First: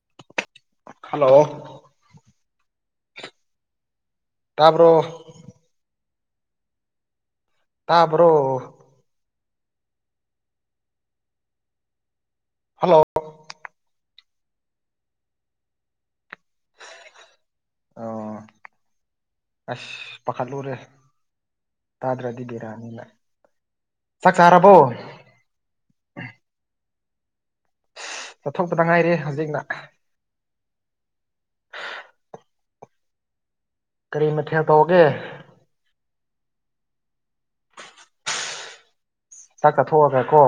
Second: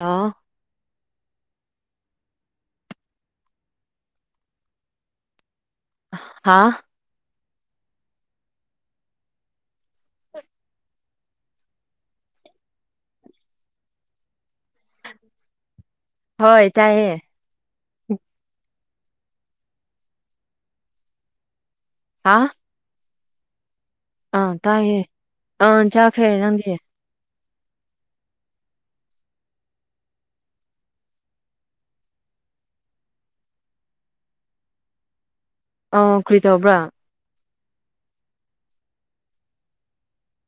ꯂꯣ hello ꯇꯥꯕꯔꯣ ꯍꯥꯥ ꯇꯥꯄ꯭ꯔꯣ ꯍꯜꯂꯣ ꯍꯣꯏ ꯇꯥꯏꯌꯦ ꯑꯣ ꯑꯁ ꯄꯥꯈꯠꯂꯨꯔꯦ ꯍꯥ ꯇꯥꯗ꯭ꯔꯗꯤ ꯕꯦꯔꯥ [unintelligible] ꯑꯥ ꯇꯥꯏꯌꯦ ꯑ ꯆꯥꯈ꯭ꯔꯦ ꯅꯪꯗꯤ ꯆꯠꯊꯣꯛꯄꯗ ꯉꯥꯏꯔꯦ ꯍꯧꯖꯤꯛꯅ ꯀꯔꯤ ꯃꯊꯦꯜ ꯇꯧꯒꯦ ꯑ ꯀ꯭ꯔꯤ ꯇꯧꯕ꯭ꯔꯥ ꯆꯥꯛ ꯀꯠꯊꯣꯛꯑꯒ ꯀꯣ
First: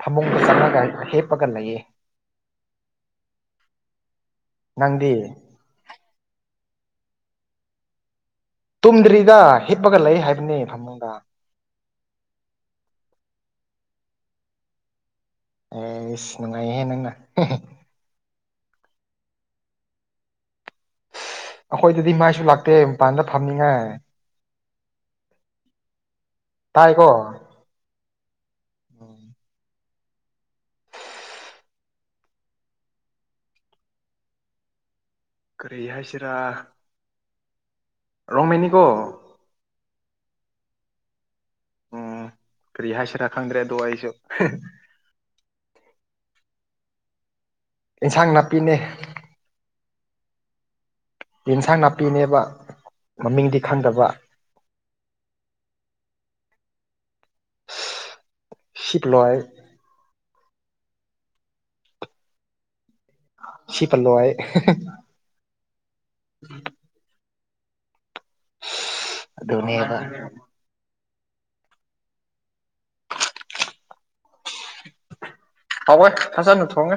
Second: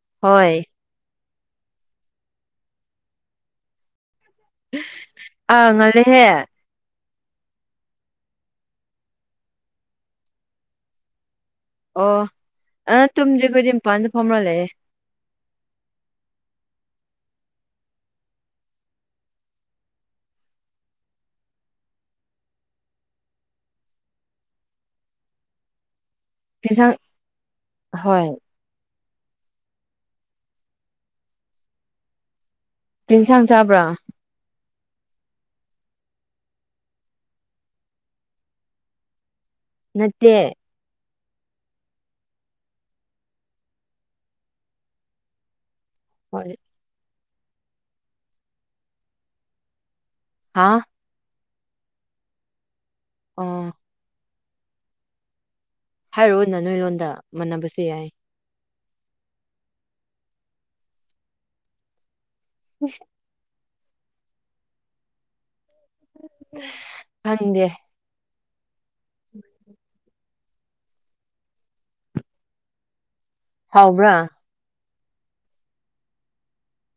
ꯐꯃꯨꯡꯗ ꯍꯣꯏ ꯆꯪꯉꯒ ꯍꯦꯞꯄꯒ ꯂꯩꯌꯦ ꯅꯪꯗꯤ ꯑꯥ ꯉꯜꯂꯦꯍꯦ ꯇꯨꯝꯗ꯭ꯔꯤꯗ ꯍꯤꯞꯄꯒ ꯂꯩ ꯍꯥꯏꯕꯅꯤ ꯐꯃꯨꯡꯗ ꯑꯣ ꯑꯥ ꯇꯨꯝꯗ꯭ꯔꯤ ꯑꯩꯈꯣꯏꯗꯤ ꯑꯝꯄꯥꯟꯗ ꯐꯝꯔ ꯂꯩꯌꯦ ꯑꯦꯁ ꯅꯨꯡꯉꯥꯏꯍꯦ ꯅꯪꯅ [unintelligible] ꯑꯩꯈꯣꯏꯗꯗꯤ ꯃꯥꯏꯁꯨ ꯂꯥꯛꯇꯦ ꯃꯄꯥꯟꯗ ꯐꯝꯅꯤꯉꯥꯏ [unintelligible] [unintelligible] ꯁꯥꯡ ꯍꯣꯏ ꯑꯣ ꯀ꯭ꯔꯤ ꯌꯦꯟꯁꯥꯡ ꯆꯥꯕ꯭ꯔꯥ ꯀꯔꯤ ꯍꯥꯏꯁꯤꯔꯥ ꯔꯣꯡꯃꯦꯅꯤ ꯀꯣ ꯅꯠꯇꯦ ꯎꯝ ꯀ꯭ꯔꯤ ꯍꯥꯏꯁꯤꯔꯥ ꯈꯪꯗ꯭ꯔꯦ ꯑꯗꯣ ꯑꯩꯁꯨ [unintelligible] ꯍꯣꯏ ꯏꯟꯁꯥꯡ ꯅꯥꯄꯤꯅꯦ ꯍꯥ ꯌꯦꯟꯁꯥꯡ ꯅꯥꯄꯤꯅꯦꯕ ꯃꯃꯤꯡꯗꯤ ꯑꯣ ꯈꯪꯗꯕ ꯍꯥꯏꯔꯑꯣꯅ ꯅꯣꯏ ꯂꯣꯟꯗ ꯃꯥꯟꯅꯕꯁꯨ ꯌꯥꯏ ꯁꯤꯞꯂꯣꯏ [unintelligible] ꯁꯤꯄꯜꯂꯣꯏ [unintelligible] ꯈꯪꯗꯦ ꯑꯗꯨꯅꯦꯕ ꯍꯥꯎꯕ꯭ꯔꯥ ꯍꯥꯎꯋꯦ ꯐꯖꯅ ꯊꯣꯡꯉꯦ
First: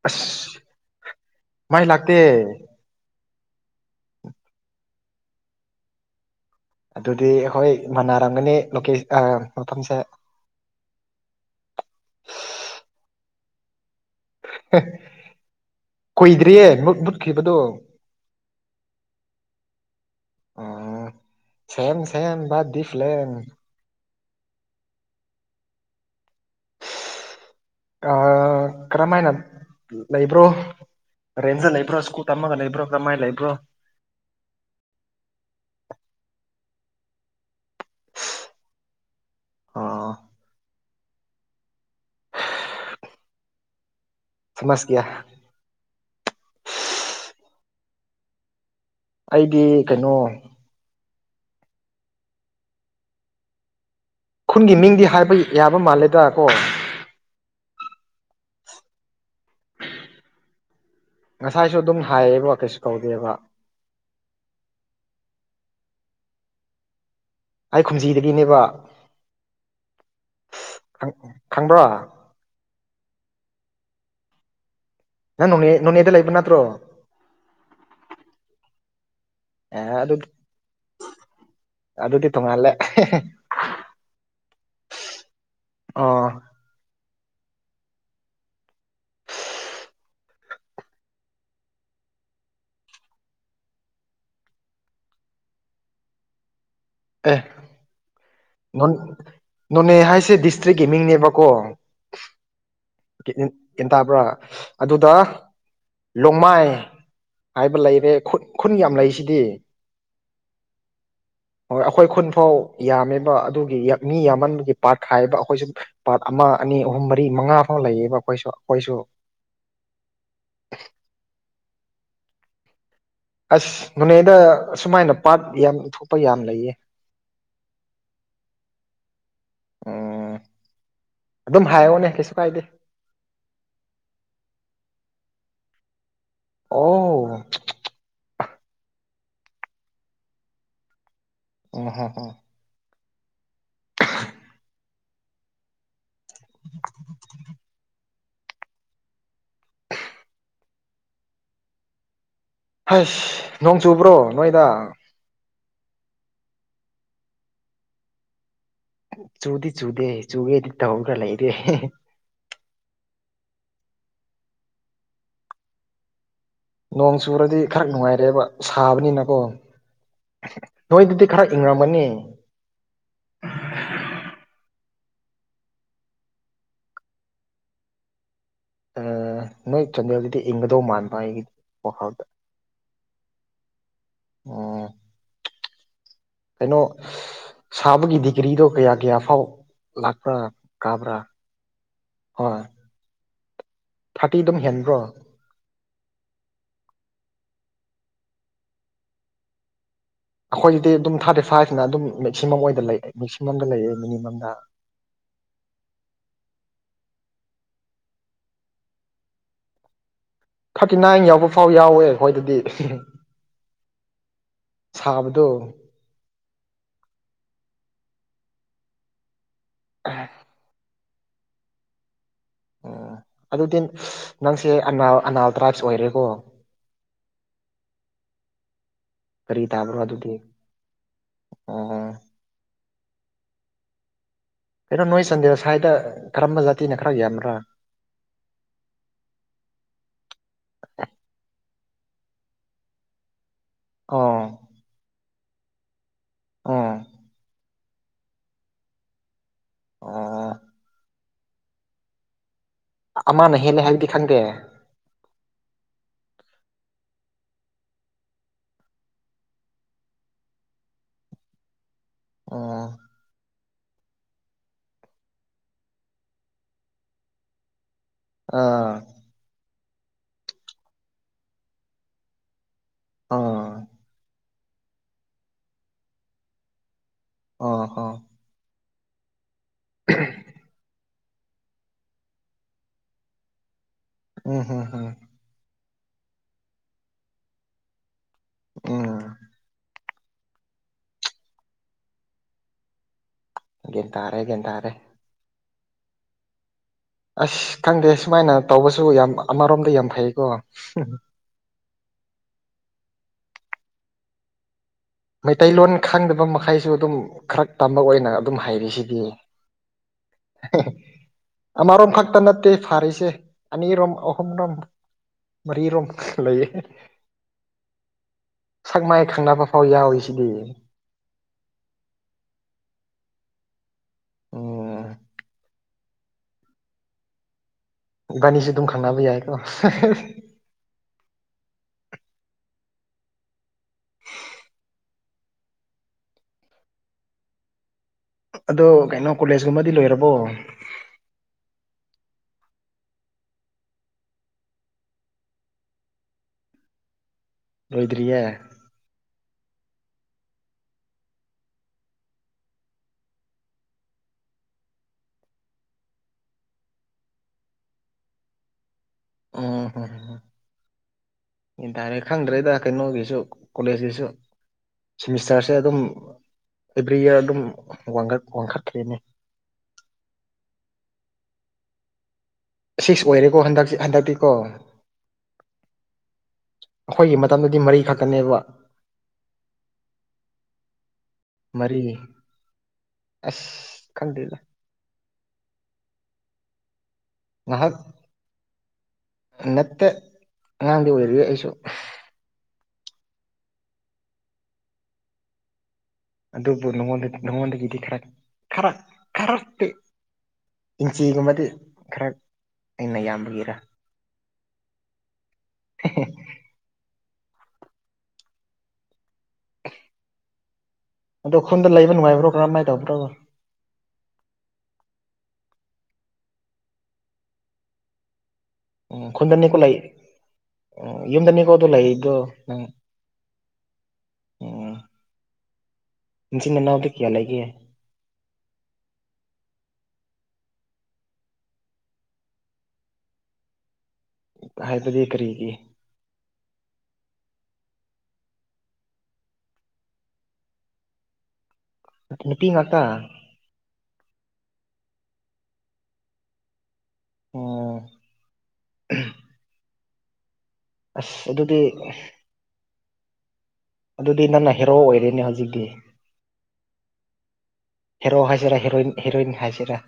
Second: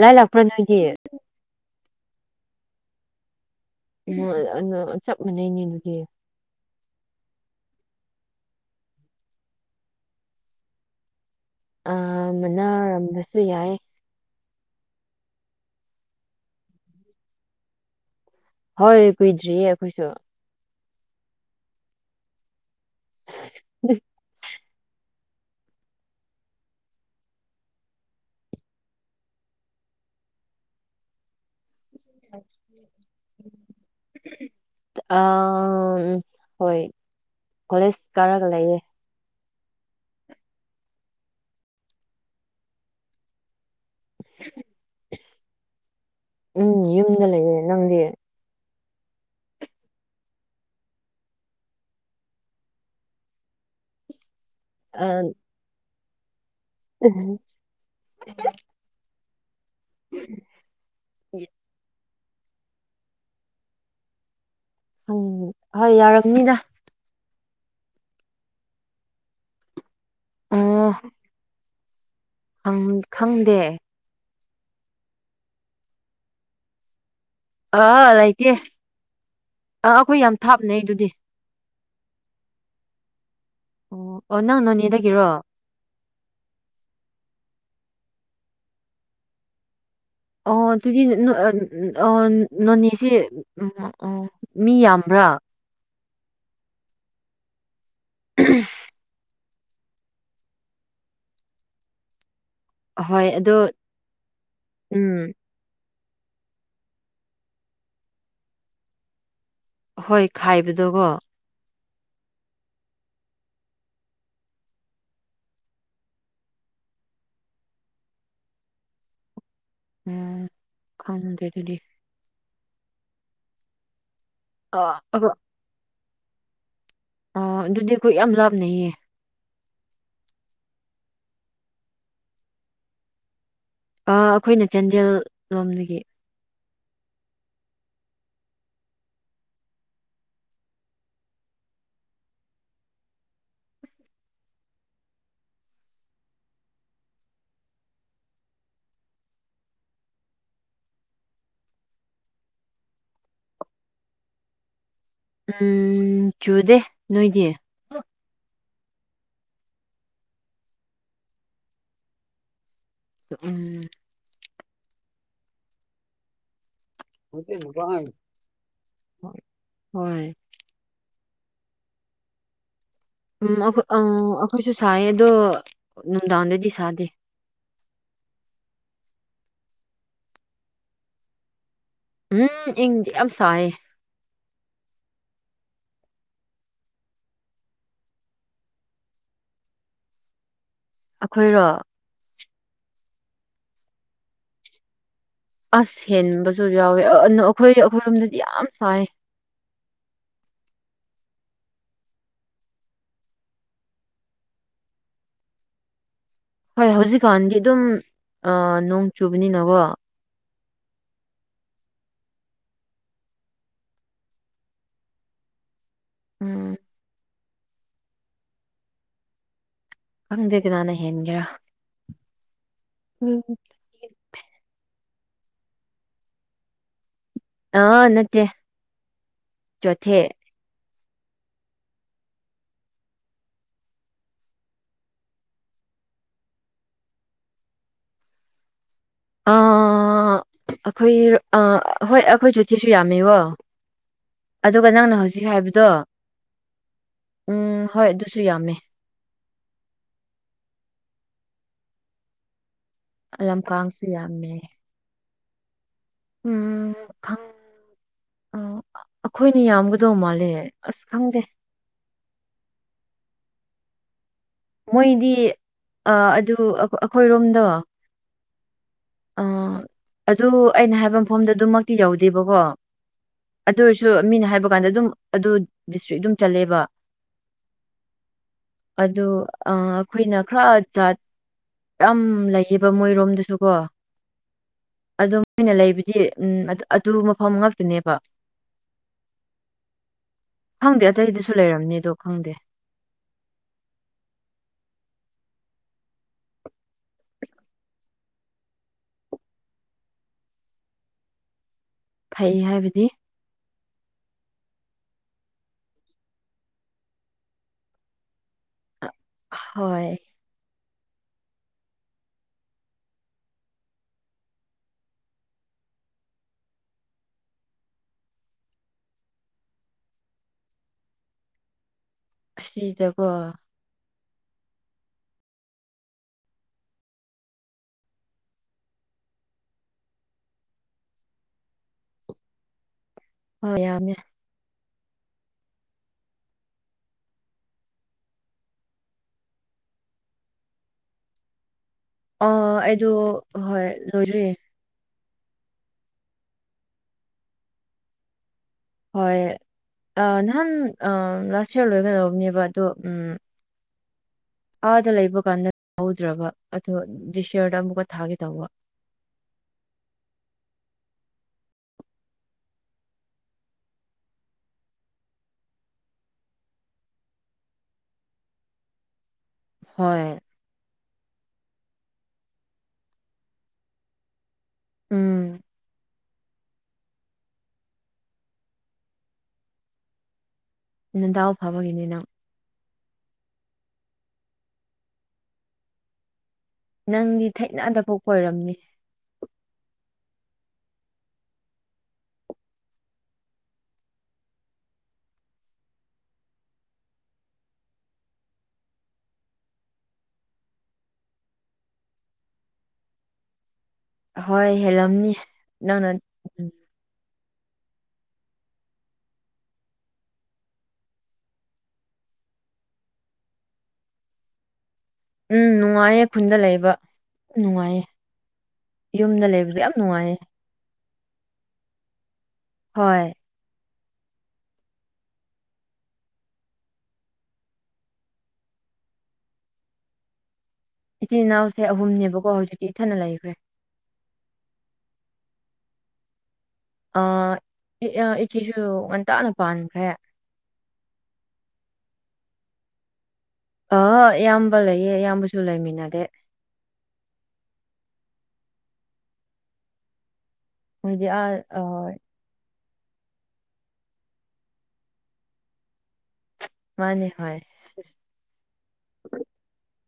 ꯂꯥꯏ ꯂꯥꯛꯄ꯭ꯔ ꯅꯣꯏꯗꯤ ꯃꯥꯏ ꯂꯥꯛꯇꯦ [unintelligible] ꯆꯞ ꯃꯥꯟꯅꯩꯅꯦ ꯑꯗꯨꯗꯤ ꯑꯗꯨꯗꯤ ꯑꯩꯈꯣꯏ ꯃꯥꯟꯅꯔꯝꯒꯅꯤ ꯂꯣꯀꯦ ꯑ ꯃꯐꯝꯁꯦ ꯑ ꯃꯟꯅꯥꯔꯝꯕꯁꯨ ꯌꯥꯏ ꯀꯨꯏꯗ꯭ꯔꯤꯌꯦ ꯃꯨꯠꯈꯤꯕꯗꯣ ꯍꯣꯏ ꯀꯨꯏꯗ꯭ꯔꯤꯌꯦ ꯑꯩꯈꯣꯏꯁꯨ ꯑꯣ ꯁꯦꯝ ꯁꯦꯝ ꯕꯗ ꯗꯤꯐ꯭ꯂꯦꯟ [unintelligible] ꯑꯥ ꯀꯔꯝꯃꯥꯏꯅ ꯂꯩꯕ꯭ꯔꯣ ꯔꯦꯟꯗ ꯂꯩꯕ꯭ꯔꯣ ꯁ꯭ꯀ ꯀꯨ ꯇꯝꯃꯒ ꯂꯩꯕ꯭ꯔꯣ ꯀꯃꯥꯏ ꯂꯩꯕ꯭ꯔꯣ ꯑꯥꯝ ꯍꯣꯏ ꯀꯣꯂꯦꯖ ꯀꯥꯔꯒ ꯂꯩꯌꯦ ꯑꯣ ꯁꯃꯁ ꯀꯌꯥ ꯎꯝ ꯌꯨꯝꯗ ꯂꯩꯌꯦ ꯅꯪꯗꯤ ꯑꯩꯗꯤ ꯀꯩꯅꯣ ꯈꯨꯟꯒꯤ ꯃꯤꯡꯗꯤ ꯑ ꯍꯥꯏꯕ ꯌꯥꯕ ꯃꯥꯜꯂꯦꯗꯥ ꯀꯣ [unintelligible] [unintelligible] ꯉꯁꯥꯏꯁꯨ ꯑꯗꯨꯝ ꯍꯥꯏꯌꯦꯕ ꯀꯩꯁꯨ ꯀꯧꯗꯦꯕ ꯍꯪ ꯍꯣꯏ ꯌꯥꯔꯝꯅꯤꯗ ꯑꯩ ꯈꯨꯨꯝꯖꯤꯗꯒꯤꯅꯦꯕ ꯈꯪ ꯈꯪꯕ꯭ꯔꯣ ꯑꯝ ꯈꯪꯗꯦ ꯅꯪ ꯅꯣꯅꯦ ꯅꯣꯅꯦꯗ ꯂꯩꯕ ꯅꯠꯇ꯭ꯔꯣ ꯑꯥ ꯂꯩꯇꯦ ꯑꯥ ꯑꯦ ꯑꯗꯨ ꯑꯩꯈꯣꯏ ꯌꯥꯝ ꯊꯥꯞꯅꯩ ꯑꯗꯨꯗꯤ ꯑꯗꯨꯗꯤ ꯇꯣꯡꯉꯥꯜꯂꯦ [unintelligible] ꯑꯣ ꯑꯣ ꯅꯪ ꯅꯣꯅꯦꯗꯒꯤꯔꯣ ꯑꯣ ꯑꯣ ꯑꯗꯨꯗꯤ ꯑꯣ ꯅꯣꯅꯦꯁꯦ ꯎꯝ ꯑꯣ ꯃꯤ ꯌꯥꯝꯕ꯭ꯔꯥ ꯑ‌ꯦ [unintelligible] ꯅꯣꯅꯦ ꯍꯥꯏꯁꯦ ꯗꯤꯁꯇ꯭ꯔꯤꯛꯀꯤ ꯃꯤꯡꯅꯦꯕꯀꯣ ꯍꯣꯏ ꯑꯗꯣ ꯀ‌ꯦꯟ ꯇꯕ꯭ꯔꯥ ꯑꯗꯨꯗ ꯎꯝ ꯂꯣꯡꯃꯥꯏ ꯍꯥꯏꯕ ꯂꯩꯔꯦ ꯈꯨ ꯈꯨꯟ ꯌꯥꯝ ꯂꯩꯁꯤꯗꯤ ꯍꯣꯏ ꯍꯥꯏꯕꯗ‌ꯣꯀ‌ꯣ ꯍꯣꯏ ꯑꯩꯈꯣꯏ ꯈꯨꯟꯐꯥꯎ ꯌꯥꯝꯃꯦꯕ ꯑꯗꯨꯒꯤ ꯃꯤ ꯌꯥꯝꯃꯟꯕꯒꯤ ꯄꯥꯔꯠ ꯈꯥꯏꯌ‌ꯦꯕ ꯑꯩꯈꯣꯏꯁꯨ ꯄꯥꯔꯠ ꯑꯃ ꯑꯅꯤ ꯑꯍꯨꯝ ꯃꯔꯤ ꯃꯉꯥ ꯐꯥꯎ ꯂꯩꯌꯦꯕ ꯑꯩꯈꯣꯏꯁꯨ ꯑꯩꯈꯣꯏꯁꯨ ꯎꯝ ꯈꯪꯗꯦ ꯑꯗꯨꯗꯤ ꯑꯁ ꯅ‌ꯣꯅꯦꯗ ꯑ ꯑꯁꯨꯃꯥꯏꯅ ꯄꯥꯔꯠ ꯌꯥꯝ ꯊꯣꯛꯄ ꯌꯥꯝ ꯂꯩꯌꯦ ꯑꯣ ꯑꯗꯨꯗꯤ ꯑꯩꯈꯣꯏ ꯌꯥꯝ ꯂꯥꯞꯅꯩꯌꯦ ꯎꯝ ꯑꯗꯨꯝ ꯍꯥꯏꯌ‌ꯣꯅꯦ ꯀꯩꯁꯨ ꯀꯥꯏꯗꯦ ꯑꯥ ꯑꯩꯈꯣꯏꯅ ꯆꯥꯟꯗꯦꯜ ꯂꯣꯝꯗꯒꯤ ꯑꯣ [unintelligible] [unintelligible] [unintelligible] ꯍꯁ ꯅꯣꯡ ꯆꯨꯕ꯭ꯔꯣ ꯅꯣꯏꯗ ꯎꯝ ꯆꯨꯗꯦ ꯅꯣꯏꯗꯤ ꯆꯨꯗꯤ ꯆꯨꯗꯦ ꯆꯨꯒꯦꯗꯤ ꯇꯧꯔꯒ ꯂꯩꯔꯦ ꯎꯝ ꯅꯣꯡ ꯆꯨꯔꯗꯤ ꯈꯔ ꯅꯨꯡꯉꯥꯏꯔ‌ꯦꯕ ꯁꯥꯕꯅꯤꯅꯀꯣ ꯍꯣꯏ ꯎꯝ ꯅꯣꯏꯗꯨꯗꯤ ꯈꯔ ꯏꯪꯔꯝꯒꯅꯤ ꯎꯝ ꯑꯩꯈꯣꯏ ꯑ ꯑꯩꯈꯣꯏꯁꯨ ꯁꯥꯏꯌꯦ ꯑꯗꯣ ꯅꯨꯡꯗꯥꯡꯗꯗꯤ ꯁꯥꯗꯦ ꯑꯥ ꯅꯣꯏ ꯆꯥꯟꯗꯦꯜꯗꯨꯗꯤ ꯏꯪꯒꯗꯧ ꯃꯥꯟꯕ ꯑꯩꯒꯤ ꯋꯥꯈꯜꯗ ꯎꯝ ꯏꯪꯗ‌ꯦ ꯌꯥꯝ ꯁꯥꯏꯌ‌ꯦ ꯑꯣ ꯀꯩꯅꯣ ꯁꯥꯕꯒꯤ ꯗꯤꯒ꯭ꯔꯤꯗꯣ ꯀꯌꯥ ꯀꯌꯥ ꯐꯥꯎ ꯂꯥꯛꯄꯔ ꯀꯥꯕ꯭ꯔꯥ ꯑꯩꯈꯣꯏꯔꯣ ꯍꯣꯏ ꯊꯥꯔꯇꯤ ꯑꯗꯨꯝ ꯍꯦꯟꯈ꯭ꯔꯣ ꯑꯁ ꯍꯦꯟꯕꯁꯨ ꯌꯥꯎꯋꯦ ꯑꯩꯈꯣꯏ ꯑꯩꯈꯣꯏꯔꯣꯝꯗꯗꯤ ꯌꯥꯝ ꯁꯥꯏꯌ‌ꯦ ꯑꯩꯈꯣꯏꯁꯤꯗꯤ ꯑꯗꯨꯝ ꯊꯥꯔꯇꯤ ꯐꯥꯏꯚꯅ ꯑꯗꯨꯝ ꯃꯦꯛꯁꯤꯃꯝ ꯂꯩ ꯃꯦꯛꯁꯤꯃꯝꯗ ꯂꯩꯌ‌ꯦ ꯃꯤꯅꯤꯃꯝꯗ ꯍꯣꯏ ꯍꯧꯖꯤꯛꯀꯥꯟꯗꯤ ꯑꯗꯨꯝ ꯑꯥ ꯅꯣꯡ ꯆꯨꯕꯅꯤꯅꯀꯣ ꯊꯥꯔꯇꯤ ꯅꯥꯏꯟ ꯌꯥꯎꯕ ꯐꯥꯎ ꯌꯥꯎꯋꯦ ꯑꯩꯈꯣꯏꯗꯗꯤ ꯁꯥꯕꯗꯣ ꯎꯝ ꯈꯪꯗꯦ ꯀꯅꯥꯅ ꯍꯦꯟꯒꯦꯔꯥ ꯎꯝ ꯑꯗꯨꯗꯤ ꯅꯪꯁꯦ ꯑꯅꯥꯜ ꯑꯅꯥꯜ ꯇ꯭ꯔꯥꯏꯞꯁ ꯑꯣꯏꯔꯦꯀꯣ ꯑꯥ ꯅꯠꯇꯦ ꯀꯔꯤ ꯇꯥꯕ꯭ꯔꯣ ꯆꯣꯊꯦ ꯑꯗꯨꯗꯤ [unintelligible] ꯀꯩꯅꯣ ꯅꯣꯏ ꯆꯟꯗ꯭ꯔ ꯁ꯭ꯋꯥꯏꯗ ꯀꯔꯝꯕ ꯖꯥꯇꯤꯅ ꯈꯔ ꯌꯥꯝꯕ꯭ꯔꯥ ꯑꯥ ꯑꯩꯈꯣꯏ ꯑꯥ ꯍꯣꯏ ꯑꯩꯈꯣꯏ ꯆ‌ꯣꯊ‌ꯦꯁꯨ ꯌꯥꯝꯃꯦꯀ‌ꯣ ꯑꯣ ꯑꯗꯨꯒ ꯅꯪꯅ ꯍꯧꯖꯤꯛ ꯍꯥꯏꯕꯗꯣ ꯑꯣ ꯎꯝ ꯍꯣꯏ ꯑꯗꯨꯁꯨ ꯌꯥꯝꯃꯦ ꯑꯥ ꯑꯃꯅ ꯍꯦꯜꯂꯤ ꯂꯝꯀꯥꯡꯁꯨ ꯍꯥꯏꯕꯗꯤ ꯈꯪꯗꯦ ꯌꯥꯝꯃꯦ ꯎꯝ ꯈꯪ ꯑ ꯑꯩꯈꯣꯏꯅ ꯌꯥꯝꯒꯗꯧ ꯃꯥꯜꯂꯦ ꯑꯁ ꯈꯪꯗꯦ ꯑꯣ ꯃꯣꯏꯗꯤ ꯑꯗꯨ ꯑꯩꯈꯣꯏꯔꯣꯝꯗꯣ ꯑꯥ ꯑ ꯑꯗꯨ ꯑꯩꯅ ꯍꯥꯏꯕ ꯃꯐꯝꯗ ꯑꯗꯨꯃꯛꯇꯤ ꯌꯎꯗꯦꯕꯀꯣ ꯑꯥ ꯑꯗꯨꯔꯁꯨ ꯃꯤꯅ ꯍꯥꯏꯕ ꯀꯥꯟꯗ ꯑꯗꯨꯝ ꯑꯗꯨ ꯗꯤꯁꯇ꯭ꯔꯤꯛ ꯑꯗꯨꯝ ꯆꯜꯂꯦꯕ ꯑꯣ ꯍ ꯑ ꯑꯩꯈꯣꯏꯅ ꯈꯔꯖꯥꯠ ꯌꯥꯝ ꯂꯩꯌꯦꯕ ꯃꯣꯏꯔꯣꯝꯗꯁꯨ ꯀꯣ ꯑꯣ ꯍ ꯍ ꯑꯗꯣ ꯃꯣꯏꯅ ꯂꯩꯕꯗꯤ ꯎꯝ ꯑꯗꯨ ꯃꯐꯝ ꯉꯥꯛꯇꯅꯦꯕ ꯎꯝ ꯈꯪꯗꯦ ꯑꯇꯩꯗꯁꯨ ꯂꯩꯔꯝꯅꯤ ꯑꯗꯣ ꯈꯪꯗꯦ ꯒꯤꯌꯟꯇꯔꯦ ꯒꯤꯌꯥꯟꯠꯔꯦ ꯑꯁ ꯈꯪꯗꯦ ꯁꯨꯃꯥꯏꯅ ꯇꯧꯕꯁꯨ ꯌꯥꯝ ꯑꯃꯔꯣꯝꯗ ꯌꯥꯝ ꯐꯩꯌꯦꯀꯣ ꯐꯩ ꯍꯥꯏꯕꯗꯤ ꯃꯩꯇꯩꯂꯣꯟ ꯈꯪꯗꯕ ꯃꯈꯩꯁꯨ ꯑꯗꯨꯝ ꯈꯔ ꯇꯝꯕ ꯑꯣꯏꯅ ꯑꯗꯨꯝ ꯑ- ꯍꯩꯔꯤꯁꯤꯗꯤ ꯍꯣꯏ ꯑꯃꯔꯣꯝ ꯈꯛꯇ ꯅꯠꯇꯦ ꯐꯔꯤꯁꯦ ꯑꯅꯤꯔꯣꯝ ꯑꯍꯨꯝꯔꯣꯝ ꯃꯔꯤꯔꯣꯝ ꯂꯩꯌꯦ ꯁꯛ ꯃꯥꯏ ꯈꯪꯅꯕ ꯍꯣꯏ ꯌꯥꯎꯋꯤ ꯁꯤꯗꯤ ꯑꯁꯤꯗꯀꯣ ꯎꯝ ꯒꯅꯤꯁꯨꯦ ꯑꯗꯨꯝ ꯈꯪꯅꯕ ꯌꯥ ꯑꯩꯀꯣ ꯍꯣꯏ ꯌꯥꯝꯃꯤ ꯌꯥ ꯑꯗꯣ ꯀꯩꯅꯣ ꯀꯣꯂꯦꯖꯀꯨꯝꯕꯗꯤ ꯂꯣꯏꯔꯕꯣ ꯑ ꯑꯩꯗꯣ ꯍꯣꯏ ꯂꯣꯏꯔꯌꯦ ꯂꯣꯏꯗ꯭ꯔꯤꯌꯦ ꯍꯣꯏ ꯅꯍꯥꯟ ꯂꯥꯁ ꯏꯌꯥꯔ ꯂꯣꯏꯒꯗꯧꯕꯅꯦꯕ ꯑꯗꯣ ꯎꯝ ꯑꯥꯗ ꯂꯩꯕ ꯀꯥꯟꯗ ꯇꯧꯗ꯭ꯔꯕ ꯑꯗꯣ ꯗꯤꯁꯌꯔꯗ ꯑꯃꯨꯛꯀ ꯊꯥꯒꯦ ꯇꯧꯕ ꯎꯍꯥ ꯌꯦꯟ ꯇꯥꯔꯦ ꯈꯪꯗ꯭ꯔꯦꯗ ꯀꯩꯅꯣꯒꯤꯁꯨ ꯀꯣꯂꯦꯖꯀꯤꯁꯨ ꯁꯤꯦꯃꯤꯁꯇꯔꯁꯦ ꯑꯗꯨꯝ ꯑꯦꯕ꯭ꯔꯤ ꯏꯌꯥꯔ ꯑꯗꯨꯝ ꯋꯥꯡꯈꯠꯈ꯭ꯔꯦꯅꯦ ꯍꯣꯏ ꯁꯤꯛꯁ ꯑꯣꯏꯔꯦꯀꯣ ꯍꯟꯗꯛꯁꯤ ꯍꯟꯗꯛꯇꯤꯀꯣ ꯎꯝ ꯑꯩꯈꯣꯏꯒꯤ ꯃꯇꯝꯗꯨꯗꯤ ꯃꯔꯤ ꯈꯛꯇꯅꯦꯕ ꯅꯟꯗꯥꯎ ꯃꯔꯤ ꯐꯕꯒꯤꯅꯤ ꯅꯪ ꯑꯁ ꯀꯟꯗꯂ ꯅꯪꯗꯤ ꯊꯩꯅꯗꯕꯣꯛ ꯑꯣꯏꯣꯏꯔꯝꯅꯤ ꯅꯠꯇ ꯑꯉꯥꯡꯗꯤ ꯑꯣꯏꯔꯏ ꯑꯩꯁꯨ ꯑꯗꯨꯕꯨꯉ ꯅꯉꯣꯟꯗꯒꯤꯗꯤ ꯈꯔ ꯈꯔ ꯈꯔ ꯏꯟꯆꯤꯒꯨꯝꯕꯗꯤ ꯈꯔ ꯑꯩꯅ ꯌꯥꯝꯕꯒꯤꯔ ꯍꯣꯏ ꯍꯦꯜꯂꯝꯅꯤ ꯅꯪꯅ ꯎꯝ ꯑꯗꯣ ꯈꯨꯟꯗ ꯂꯩꯕ ꯅꯨꯡꯉꯕꯣꯕ꯭ꯔꯥꯝꯃꯥꯏ ꯇꯧꯕꯕ꯭ꯔꯣ ꯎꯝ ꯅꯨꯡꯉꯥꯏꯌꯦ ꯈꯨꯟꯗ ꯂꯩꯕ ꯅꯨꯡꯉꯥꯏꯌꯦ ꯌꯨꯝꯗ ꯂꯩꯕꯗ ꯌꯥꯝ ꯅꯨꯡꯉꯥꯏꯌꯦ ꯎ ꯌꯨꯝꯗꯅꯤꯀꯣ ꯑꯗꯨꯣ ꯂꯩꯗꯣ ꯅꯪ ꯍꯣꯏ ꯁꯤ ꯃꯦꯟꯅ ꯅꯅꯥꯎꯗ ꯀꯌꯥꯂꯒꯦ ꯏꯆꯤꯜ ꯏꯅꯥꯎꯁꯦ ꯑꯍꯨꯝꯅꯦꯕꯀꯣ ꯍꯧꯖꯤꯛꯤ ꯏꯊꯅ ꯂꯩꯈ꯭ꯔꯦ ꯍꯥꯏꯕꯗꯤ ꯀꯔꯤꯒꯤ ꯑ ꯏꯆꯦꯁꯨ ꯉꯟꯇꯥꯅ ꯄꯥꯟꯈ꯭ꯔꯦ ꯅꯨꯄꯤꯃꯀ ꯑ ꯑꯌꯥꯝꯕ ꯂꯩꯌꯦ ꯑꯌꯥꯝꯕꯁꯨ ꯂꯩꯃꯤꯟꯅꯔꯦ ꯑꯣꯝ ꯃꯣꯏꯗꯤ ꯑꯁ ꯑꯗꯨꯗꯤ ꯑꯥ ꯑꯗꯨꯗꯤ ꯅꯪꯅ ꯍꯦꯔꯣ ꯑꯣꯏꯔꯦꯅꯦ ꯍꯧꯖꯤꯛꯇꯤ ꯃꯥꯅꯦ ꯍꯣꯏ ꯍꯦꯔꯣ ꯍꯥꯏꯁꯤꯔꯥ ꯍꯦꯔꯣꯏꯟ ꯍꯦꯔꯣꯏꯟ ꯍꯥꯏꯁꯤꯔꯥ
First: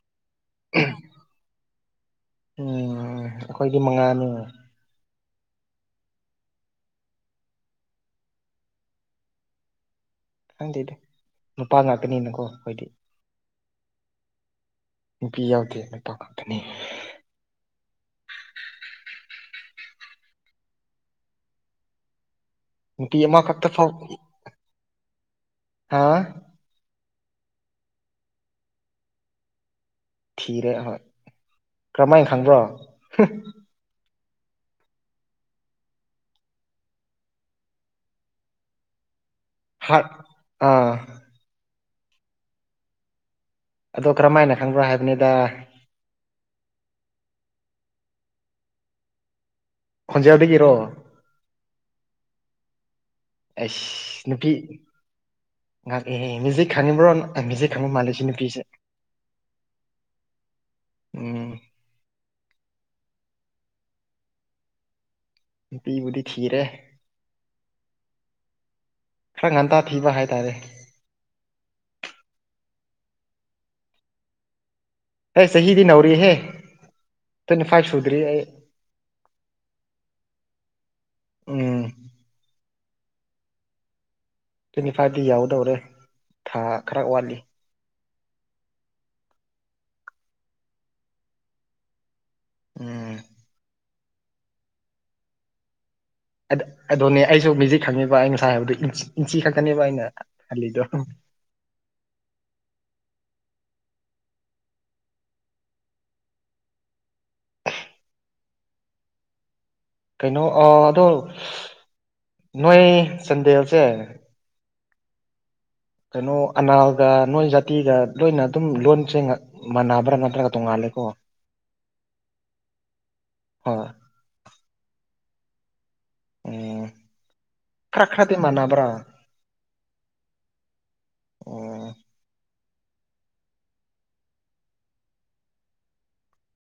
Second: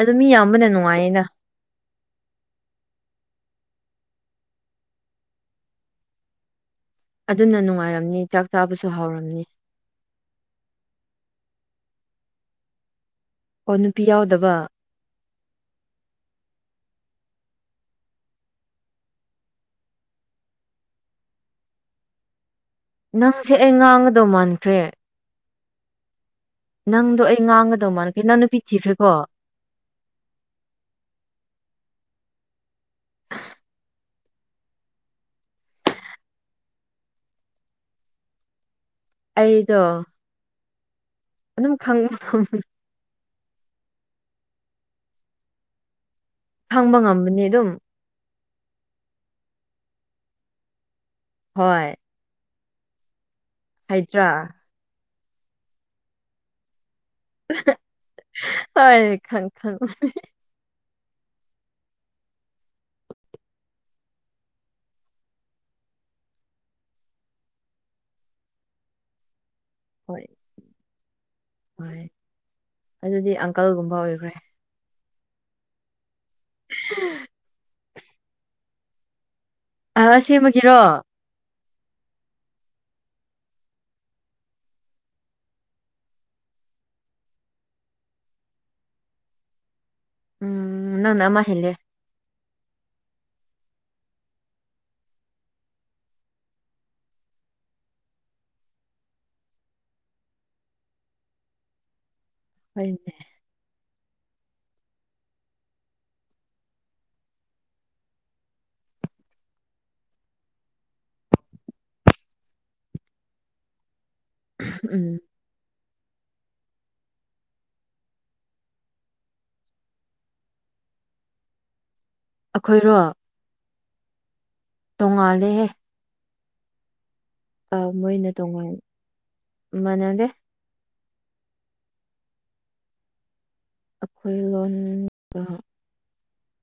ꯑꯗꯨ ꯃꯤ ꯌꯥꯝꯕꯅ ꯅꯨꯡꯉꯥꯏꯌꯦꯅ ꯎꯝ ꯑꯩꯈꯣꯏꯒꯤ ꯃꯉꯥꯅ ꯑꯗꯨꯅ ꯅꯨꯡꯉꯥꯏꯔꯝꯅꯤ ꯆꯥꯛ ꯆꯥꯕꯁꯨ ꯍꯥꯎꯔꯝꯅꯤ ꯈꯪꯗꯦꯗꯤ ꯅꯨꯄꯥ ꯉꯥꯛꯇꯅꯤꯅꯀꯣ ꯑꯩꯈꯣꯏꯗꯤ ꯑꯣ ꯅꯨꯄꯤ ꯌꯥꯎꯗꯕ ꯅꯨꯄꯤ ꯌꯥꯎꯗꯦ ꯅꯨꯄꯥ ꯈꯥꯛꯇꯅꯤ ꯅꯨꯄꯤ ꯅꯪꯁꯦ ꯑꯃꯈꯛꯇ ꯑꯩ ꯐꯥꯎ ꯉꯥꯡꯒꯗꯧ ꯃꯥꯟꯈ꯭ꯔꯦ ꯍꯥ ꯅꯪꯗꯣ ꯑꯩ ꯉꯥꯡꯒꯗꯧ ꯃꯥꯥꯟꯅꯈꯦ ꯅꯪ ꯅꯨꯄꯤ ꯊꯤꯈ꯭ꯔꯦꯀꯣ ꯊꯤꯔꯦ ꯑꯍꯣꯏ ꯀꯔꯝꯍꯥꯏꯅ ꯈꯪꯕ꯭ꯔꯣ ꯑꯩꯗꯣ [unintelligible] ꯑꯗꯨꯝ ꯈꯪꯕ ꯑꯗꯣ ꯀꯔꯝ ꯍꯥꯏꯅ ꯈꯪꯕ꯭ꯔꯣ ꯍꯥꯏꯕꯅꯤꯗ ꯈꯪꯕ ꯉꯝꯕꯅꯤ ꯑꯗꯨꯝ ꯈꯣꯟꯖꯦꯜꯗꯒꯤꯔꯣ ꯍꯣꯏ ꯍꯩꯇ꯭ꯔꯥ ꯎꯁ ꯅꯨꯄꯤ ꯉꯥꯛ ꯑꯦ ꯍꯦ ꯍꯧꯖꯤꯛ ꯈꯪꯅꯤꯪꯕꯔꯣ ꯑꯦ ꯃꯤꯖꯤꯛ ꯈꯪꯕ ꯃꯥꯜꯂꯦ ꯁꯤ ꯅꯨꯄꯤꯁꯦ ꯍꯣꯏ ꯈꯪ ꯈꯪ ꯎꯝ ꯅꯨꯄꯤꯕꯨꯗꯤ ꯊꯤꯔꯦ ꯈꯔ ꯉꯟꯇꯥ ꯊꯤꯕ ꯍꯥꯏꯇꯥꯔꯦ ꯐꯦ ꯑꯗꯨꯗꯤ ꯑꯪꯀꯜꯒꯨꯝꯕ ꯑꯣꯏꯈ꯭ꯔꯦ ꯑꯩ ꯆꯍꯤꯗꯤ ꯅꯧꯔꯤꯍꯦ ꯇ꯭ꯋꯦꯟꯇꯤ ꯐꯥꯏꯚ ꯁꯨꯗ꯭ꯔꯤ ꯑꯩ ꯑ ꯁꯦꯝꯃꯒꯦꯔꯣ ꯎꯝ ꯇ꯭ꯋꯦꯟꯇꯤ ꯐꯥꯏꯚꯇꯤ ꯌꯥꯎꯗꯧꯔꯦ ꯊꯥ ꯈꯔ ꯋꯥꯠꯂꯤ ꯎꯝ ꯅꯪ ꯅꯃ ꯍꯂꯦ ꯎꯝ ꯑꯗꯨ ꯑꯗꯨꯅꯦ ꯑꯩꯁꯨ ꯃꯤꯖꯤ ꯈꯪꯉꯦꯕ ꯑꯩ ꯉꯁꯥꯏ ꯍꯥꯏꯕꯗꯣ ꯏꯟꯆꯤ ꯏꯟꯆꯤ ꯈꯛꯇꯅꯦꯕ ꯑꯩꯅ ꯍꯜꯂꯤꯗꯣ ꯍꯗꯤ ꯀꯩꯅꯣ ꯑꯗꯣ ꯅꯣꯏ ꯆꯥꯟꯗꯦꯜꯁꯦ ꯎꯝ ꯀꯩꯅꯣ ꯑꯅꯥꯜꯒ ꯅꯣꯏ ꯖꯥꯇꯤꯒ ꯂꯣꯏꯅ ꯑꯗꯨꯝ ꯂꯣꯟꯁꯦꯡꯅ ꯃꯥꯅꯥꯕ꯭ꯔꯥ ꯅꯠꯇ꯭ꯔꯒ ꯇꯣꯡꯉꯥꯜꯂꯦꯀꯣ ꯑꯩꯈꯣꯏꯔꯣ ꯍꯣꯏ ꯇꯣꯡꯉꯥꯜꯂꯦꯍꯦ ꯎꯝ ꯑ, ꯈ꯭ꯔꯥ ꯃꯣꯏꯅ ꯈ꯭ꯔꯥꯗꯤ ꯇꯣꯡꯉꯥꯟ ꯃꯥꯟꯕ꯭ꯔꯥ ꯃꯥꯟꯅꯗꯦ ꯎꯝ [inaudible]